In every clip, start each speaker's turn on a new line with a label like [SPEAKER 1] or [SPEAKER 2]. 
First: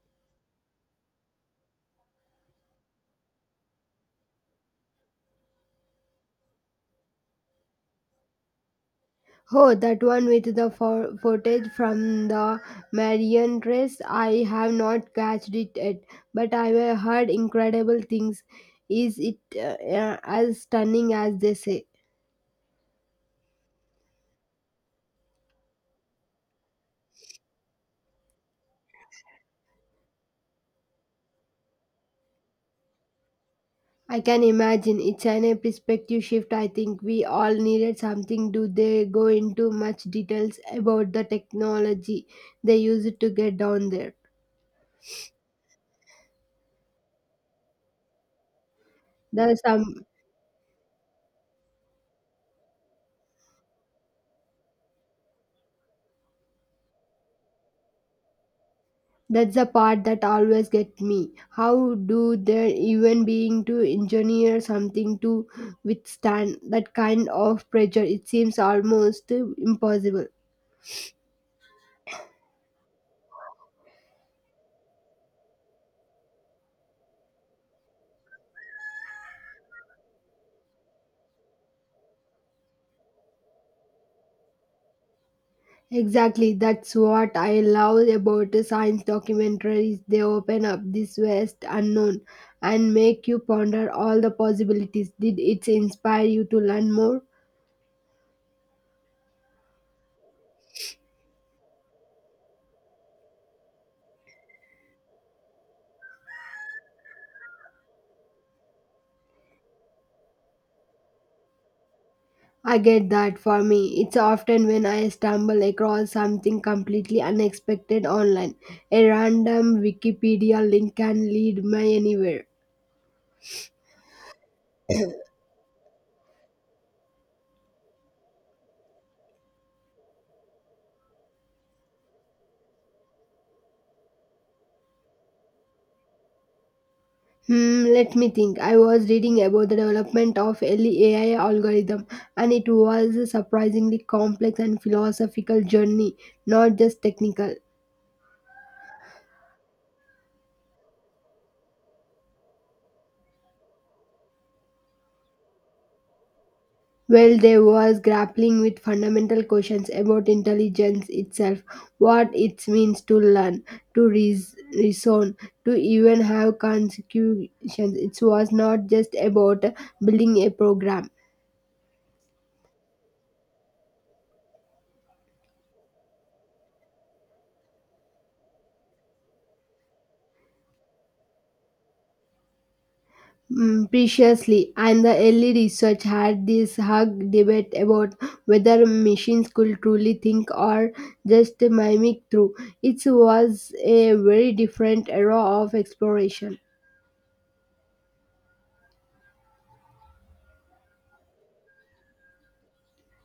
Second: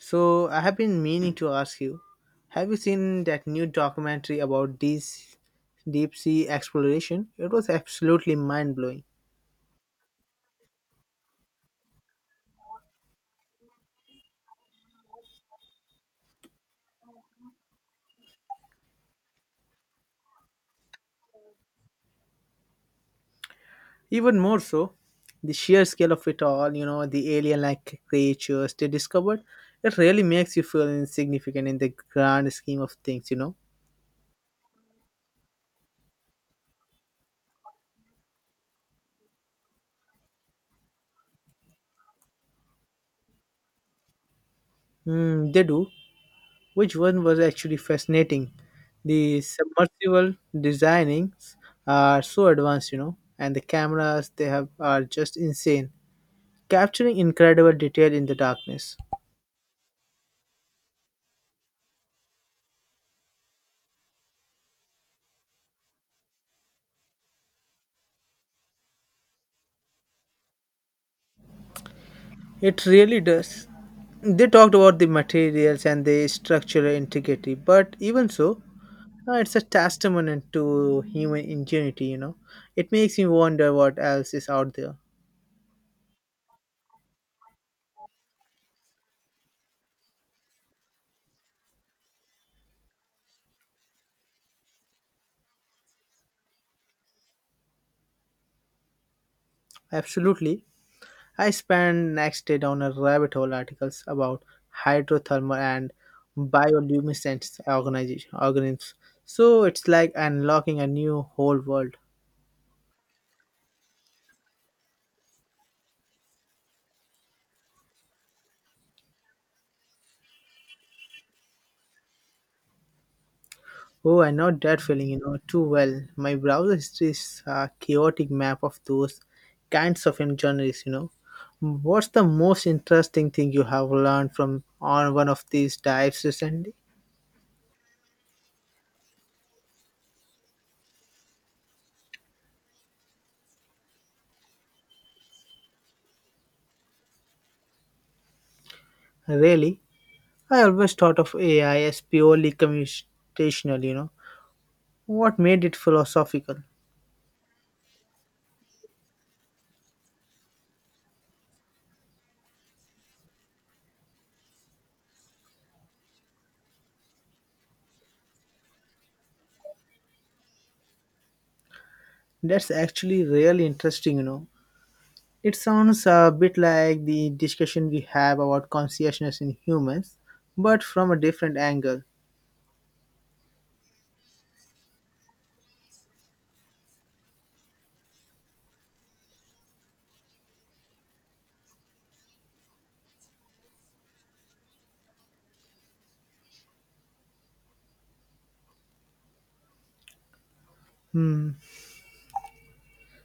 [SPEAKER 1] So I have been meaning to ask you, have you seen that new documentary about this deep sea exploration? It was absolutely mind blowing.
[SPEAKER 2] Oh, that one with the footage from the Marian race. I have not catched it yet, but I have heard incredible things. Is it as stunning as they say?
[SPEAKER 1] Even more so, the sheer scale of it all, you know, the alien like creatures they discovered, it really makes you feel insignificant in the grand scheme of things, you know.
[SPEAKER 2] I can imagine. It's an a perspective shift. I think we all needed something. Do they go into much details about the technology they used to get down there?
[SPEAKER 1] Mm, they do. Which one was actually fascinating? The
[SPEAKER 2] There's some.
[SPEAKER 1] submersible designings are so advanced, you know, and the cameras they have are just insane capturing incredible detail in the darkness.
[SPEAKER 2] That's the part that always gets me. How do they even being to engineer something to withstand that kind of pressure? It seems almost impossible.
[SPEAKER 1] It really does. They talked about the materials and the structural integrity, but even so, it's a testament to human ingenuity, you know. It makes me wonder what else is out there.
[SPEAKER 2] Exactly, that's what I love about science documentaries. They open up this vast unknown and make you ponder all the possibilities. Did it inspire you to learn more?
[SPEAKER 1] Absolutely. I spent next day down a rabbit hole articles about hydrothermal and bioluminescent organization organisms. So it's like unlocking a new whole world.
[SPEAKER 2] I get that for me. It's often when I stumble across something completely unexpected online. A random Wikipedia link can lead me anywhere.
[SPEAKER 1] Oh, I know that feeling, you know, too well. My browser history is a chaotic map of those kinds of journeys, you know. What's the most interesting thing you have learned from on one of these dives recently?
[SPEAKER 2] Hmm, let me think. I was reading about the development of early AI algorithm, and it was a surprisingly complex and philosophical journey, not just technical.
[SPEAKER 1] Really? I always thought of AI as purely computational, you know. What made it philosophical?
[SPEAKER 2] Well, they was grappling with fundamental questions about intelligence itself, what it means to learn, to reason, to even have consecutions. It was not just about building a program.
[SPEAKER 1] That's actually really interesting, you know. It sounds a bit like the discussion we have about consciousness in humans, but from a different angle.
[SPEAKER 2] Mm, preciously, and the early research had this hug debate about whether machines could truly think or just mimic through. It was a very different era of exploration.
[SPEAKER 1] Hmm.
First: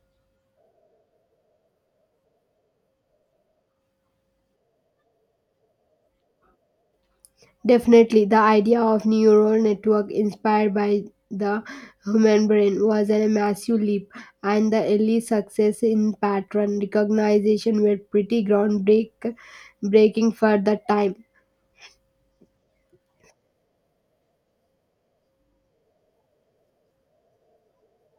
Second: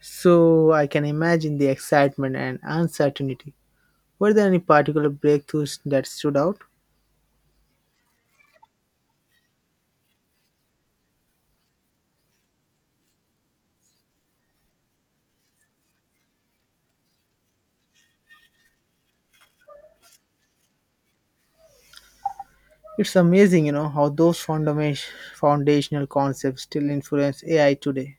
[SPEAKER 1] So I can imagine the excitement and uncertainty. Were there any particular breakthroughs that stood out?
[SPEAKER 2] Definitely, the idea of neural network inspired by the human brain was a massive leap, and the early success in pattern recognition were pretty groundbreaking for the time.
[SPEAKER 1] It's amazing, you know, how those foundational concepts still influence AI today.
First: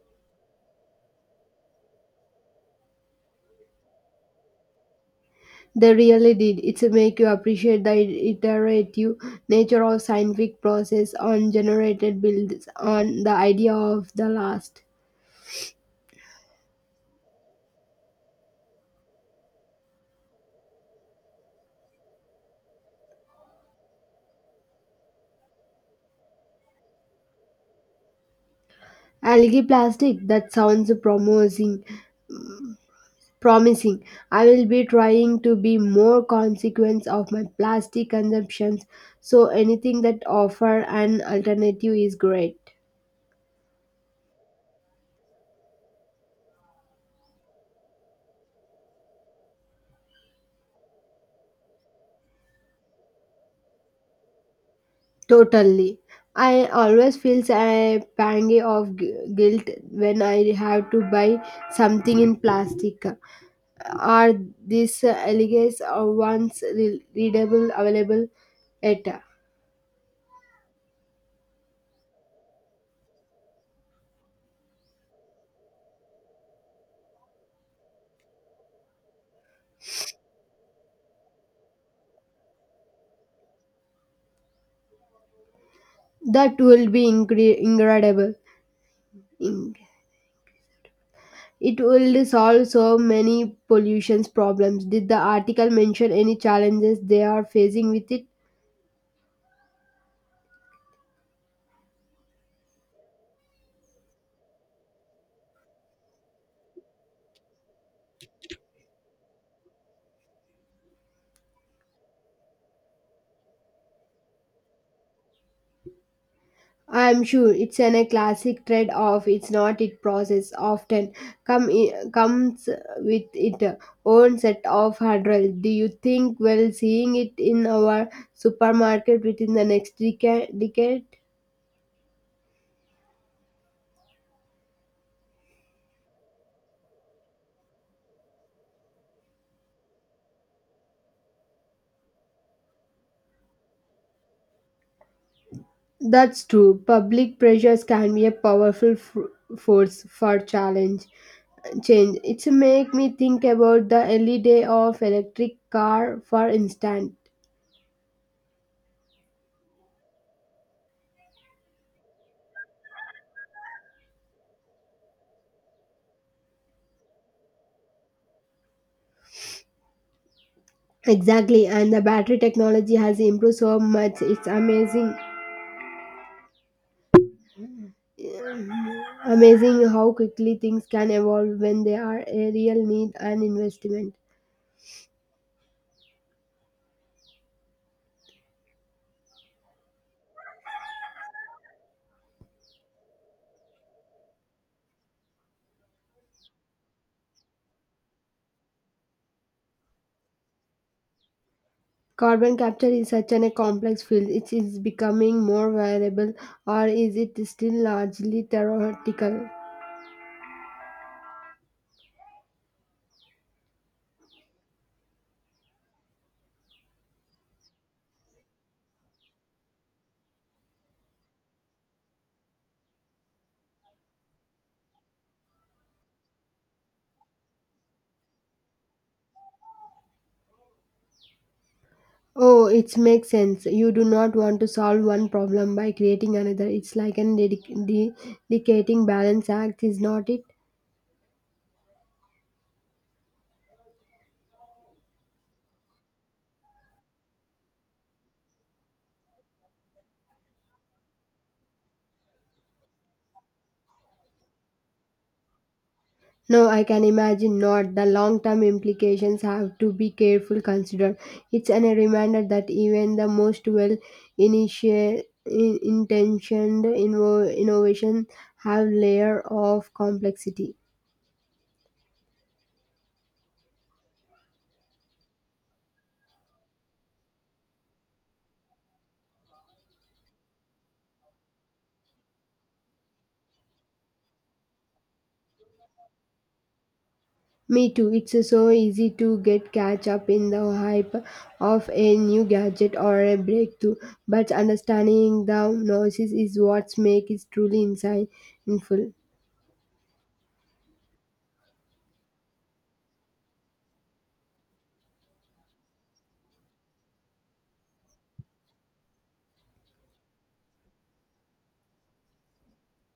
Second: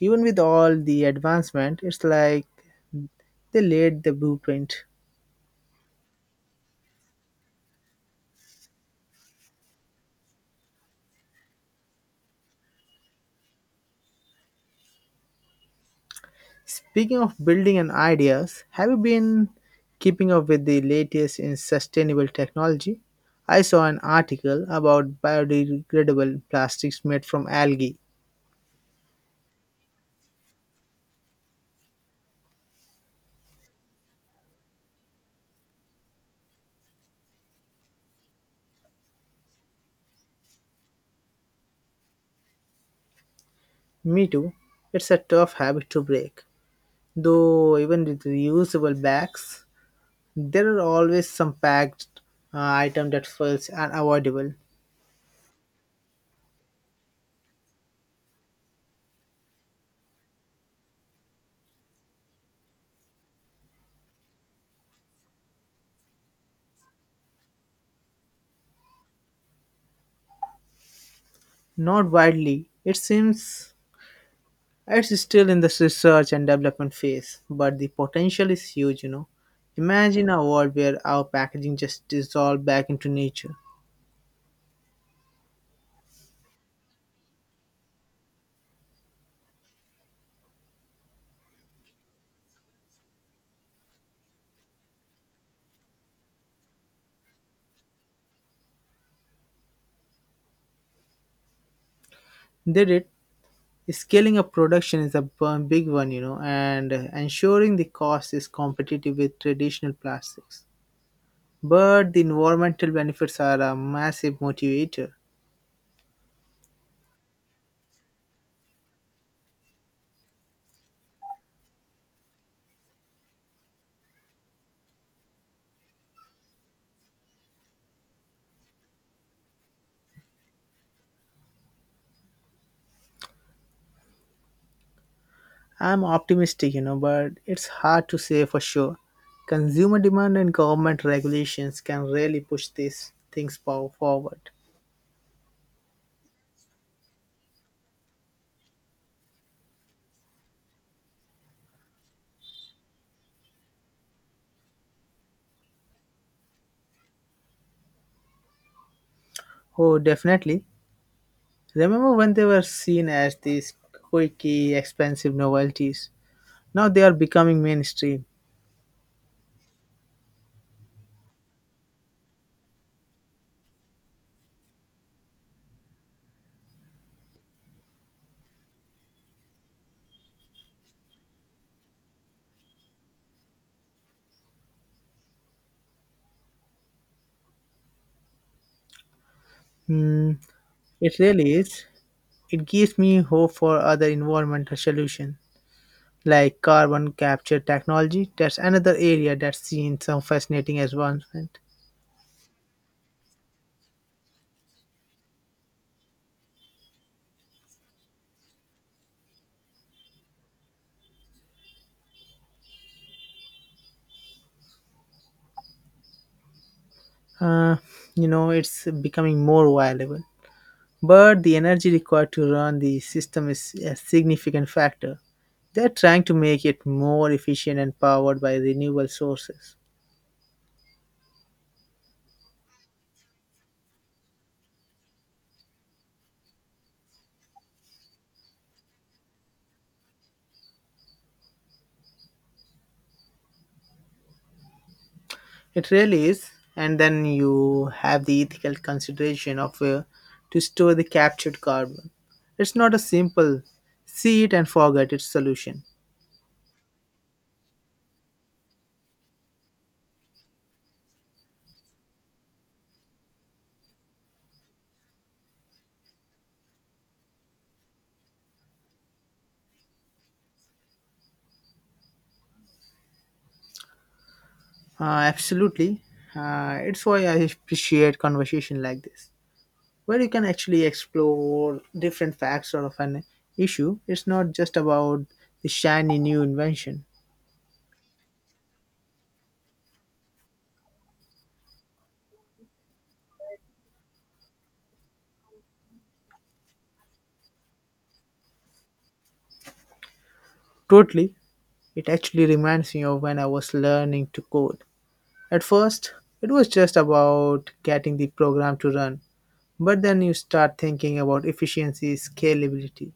[SPEAKER 1] Even with all the advancement, it's like they laid the blueprint.
[SPEAKER 2] They really did. It's make you appreciate the iterative nature of scientific process on generated builds on the idea of the last.
[SPEAKER 1] Speaking of building and ideas, have you been keeping up with the latest in sustainable technology? I saw an article about biodegradable plastics made from algae.
[SPEAKER 2] Algae plastic, that sounds promising. Promising. I will be trying to be more consequence of my plastic consumptions, so anything that offer an alternative is great.
[SPEAKER 1] Me too. It's a tough habit to break. Though, even with reusable bags, there are always some packed item that feels unavoidable.
[SPEAKER 2] Totally. I always feel a pang of guilt when I have to buy something in plastic. Are these elegance ones readable available at?
[SPEAKER 1] Not widely. It seems it's still in the research and development phase, but the potential is huge, you know. Imagine a world where our packaging just dissolved back into nature.
[SPEAKER 2] That will be incredible. It will solve so many pollution problems. Did the article mention any challenges they are facing with it?
[SPEAKER 1] Did it? Scaling up production is a big one, you know, and ensuring the cost is competitive with traditional plastics, but the environmental benefits are a massive motivator.
[SPEAKER 2] I am sure it's an, a classic trade-off. It's not it process often comes with its own set of hurdles. Do you think well seeing it in our supermarket within the next decade?
[SPEAKER 1] I'm optimistic, you know, but it's hard to say for sure. Consumer demand and government regulations can really push these things forward.
[SPEAKER 2] That's true. Public pressures can be a powerful force for challenge. Change. It's make me think about the early day of electric car, for instance.
[SPEAKER 1] Oh, definitely. Remember when they were seen as these quirky, expensive novelties? Now they are becoming mainstream.
[SPEAKER 2] Exactly, and the battery technology has improved so much. It's amazing how quickly things can evolve when they are a real need and investment.
[SPEAKER 1] Hmm, it really is. It gives me hope for other environmental solutions, like carbon capture technology. That's another area that's seen some fascinating advancement.
[SPEAKER 2] Carbon capture is such an, a complex field. It is becoming more variable, or is it still largely theoretical?
[SPEAKER 1] Uh, you know, it's becoming more viable. But the energy required to run the system is a significant factor. They're trying to make it more efficient and powered by renewable sources.
[SPEAKER 2] Oh, it makes sense. You do not want to solve one problem by creating another. It's like an dedicating balance act, is not it?
[SPEAKER 1] It really is. And then you have the ethical consideration of where to store the captured carbon. It's not a simple see it and forget it solution.
[SPEAKER 2] No, I can imagine not. The long term implications have to be careful considered. It's an, a reminder that even the most well intentioned innovation have layer of complexity.
[SPEAKER 1] Absolutely. It's why I appreciate conversation like this, where you can actually explore different facts of an issue. It's not just about the shiny new invention.
[SPEAKER 2] Me too. It's so easy to get catch up in the hype of a new gadget or a breakthrough, but understanding the noises is what makes it truly insightful.
[SPEAKER 1] Totally. It actually reminds me of when I was learning to code. At first, it was just about getting the program to run, but then you start thinking about efficiency, scalability.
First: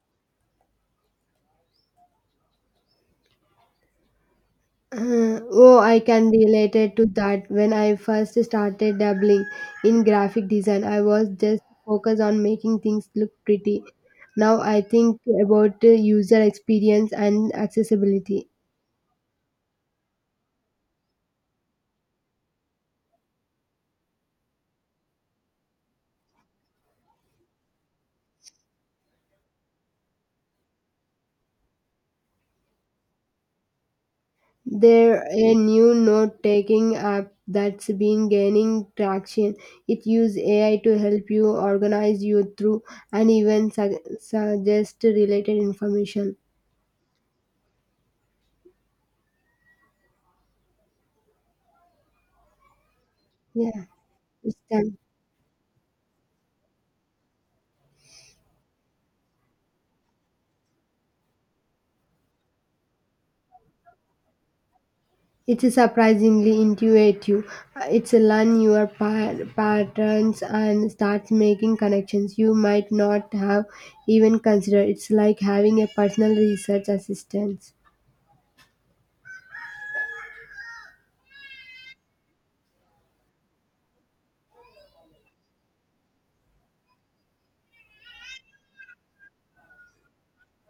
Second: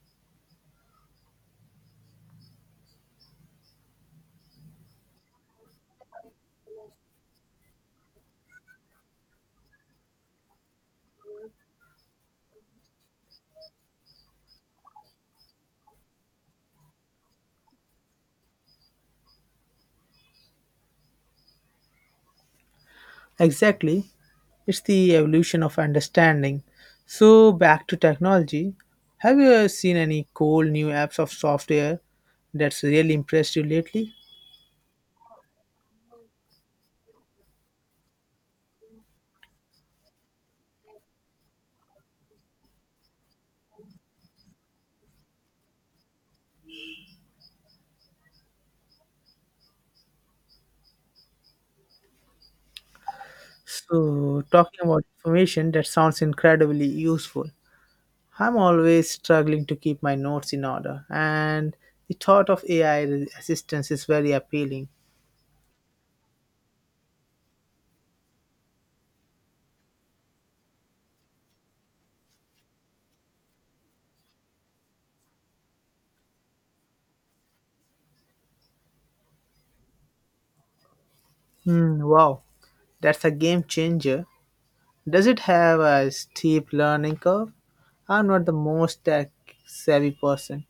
[SPEAKER 2] Oh, I can relate it to that. When I first started dabbling in graphic design, I was just focused on making things look pretty. Now I think about user experience and accessibility.
[SPEAKER 1] Exactly. It's the evolution of understanding. So, back to technology. Have you ever seen any cool new apps of software that's really impressed you lately?
[SPEAKER 2] There a new note-taking app that's been gaining traction. It uses AI to help you organize your through and even suggest related information. Yeah,
[SPEAKER 1] So,
[SPEAKER 2] it's
[SPEAKER 1] talking
[SPEAKER 2] done.
[SPEAKER 1] about information that sounds incredibly useful. I'm always struggling to keep my notes in order, and the thought of AI assistance is very appealing.
[SPEAKER 2] It's surprisingly intuitive. It's learn your patterns and starts making connections you might not have even considered. It's like having a personal research assistant.
[SPEAKER 1] Hmm, wow, that's a game changer. Does it have a steep learning curve? I'm not the most tech savvy person.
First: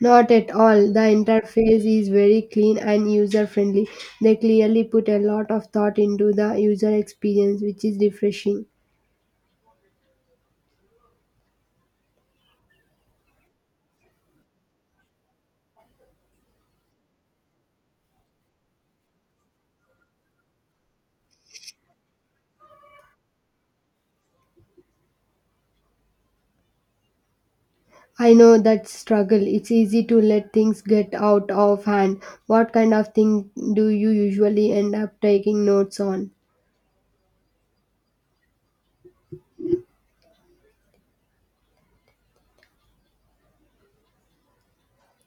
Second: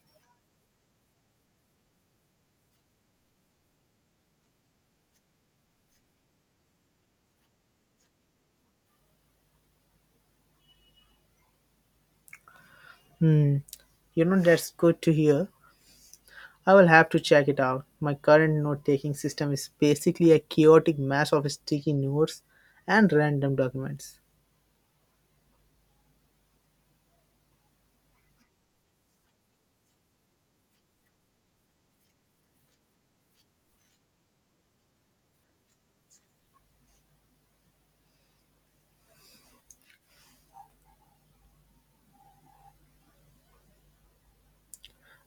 [SPEAKER 2] Not at all. The interface is very clean and user friendly. They clearly put a lot of thought into the user experience, which is refreshing.
[SPEAKER 1] Hmm, you know, that's good to hear. I will have to check it out. My current note taking system is basically a chaotic mess of sticky notes and random documents.
[SPEAKER 2] I know that struggle. It's easy to let things get out of hand. What kind of thing do you usually end up taking notes on?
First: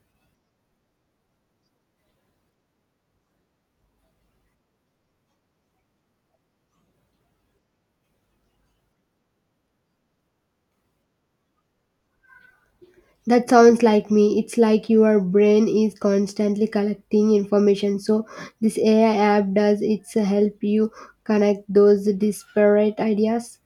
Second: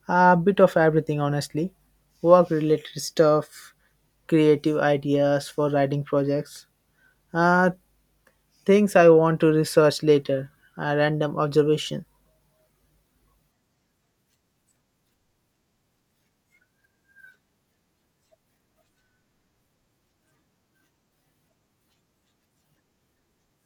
[SPEAKER 1] A bit of everything, honestly. Work related stuff, creative ideas for writing projects, uh, things I want to research later, a random observation.
[SPEAKER 2] That sounds like me. It's like your brain is constantly collecting information. So, this AI app does it's help you connect those disparate ideas.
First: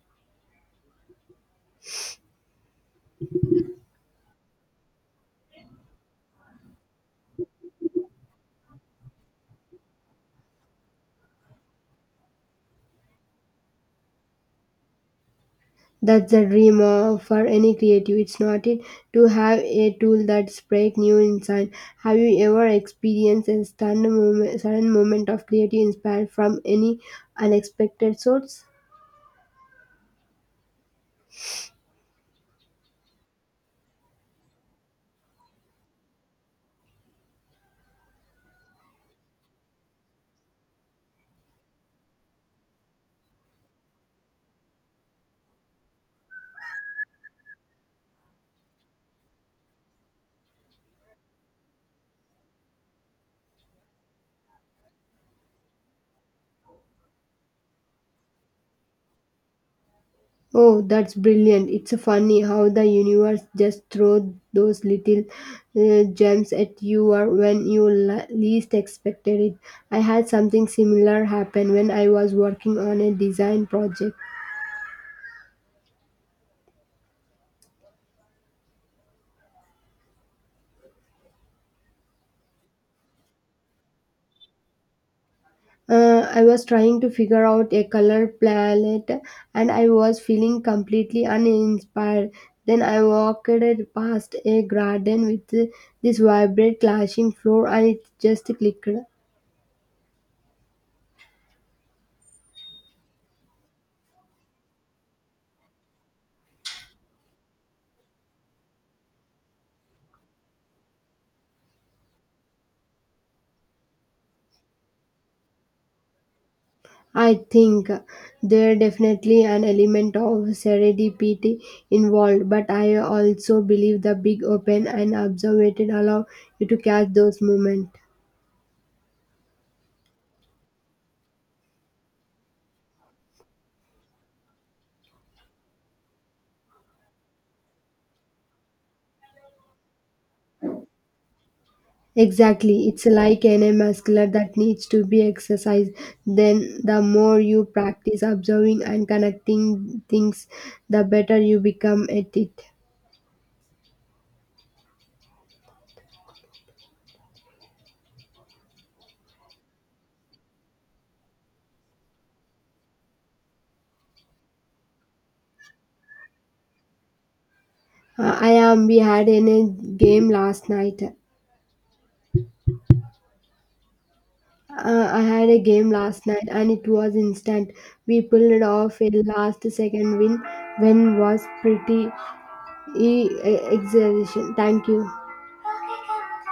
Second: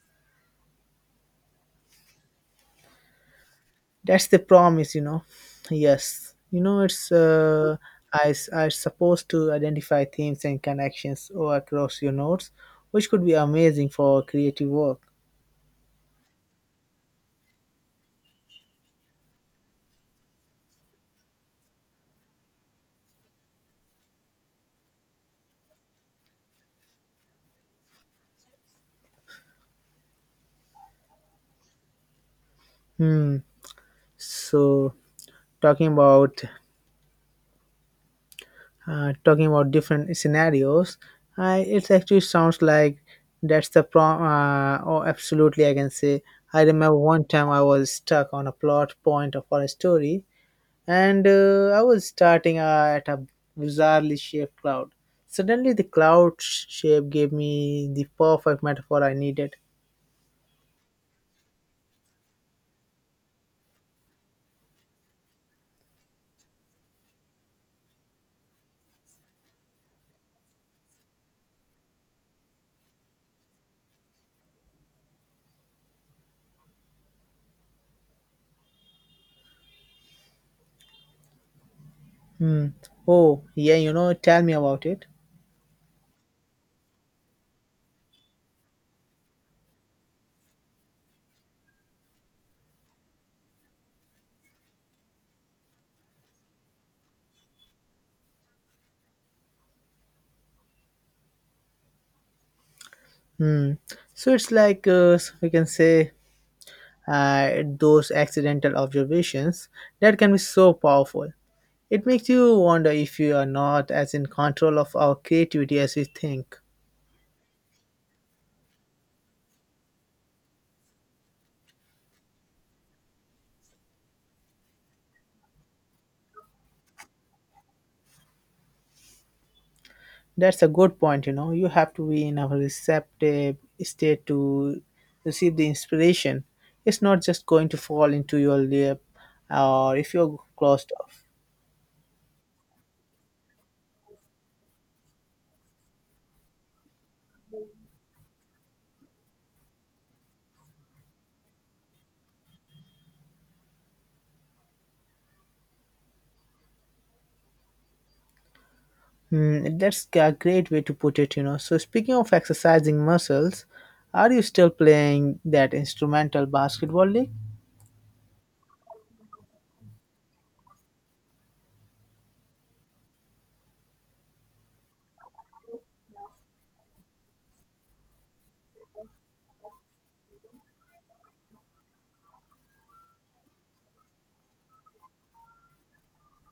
[SPEAKER 1] That's the promise, you know. Yes, you know it's I supposed to identify themes and connections all across your notes, which could be amazing for creative work.
[SPEAKER 2] That's the dream of, for any creative. It's not it to have a tool that spark new insight. Have you ever experienced a sudden moment of creative inspired from any unexpected source?
[SPEAKER 1] Hmm. So talking about talking about different scenarios, I it actually sounds like that's the prom. Oh, absolutely, I can say. I remember one time I was stuck on a plot point of a story and I was starting at a bizarrely shaped cloud. Suddenly, the shape gave me the perfect metaphor I needed.
[SPEAKER 2] Oh, that's brilliant. It's funny how the universe just throws those little gems at you or when you least expected it. I had something similar happen when I was working on a design project.
[SPEAKER 1] Hmm. Oh, yeah, you know, tell me about it.
[SPEAKER 2] I was trying to figure out a color palette and I was feeling completely uninspired. Then I walked past a garden with this vibrant clashing floor and it just clicked.
[SPEAKER 1] Hmm. So it's like we can say those accidental observations that can be so powerful. It makes you wonder if you are not as in control of our creativity as we think.
[SPEAKER 2] I think there definitely an element of serendipity involved, but I also believe the big open and observed allow you to catch those moments.
[SPEAKER 1] That's a good point, you know. You have to be in a receptive state to receive the inspiration. It's not just going to fall into your lap or if you're closed off.
[SPEAKER 2] Exactly, it's like any muscular that needs to be exercised. Then, the more you practice observing and connecting things, the better you become at it.
[SPEAKER 1] Hmm, that's a great way to put it, you know. So, speaking of exercising muscles, are you still playing that instrumental basketball league?
[SPEAKER 2] I am. We had in a game last night. I had a game last night, and it was instant. We pulled off a last second win. When was pretty exhilaration. Thank you.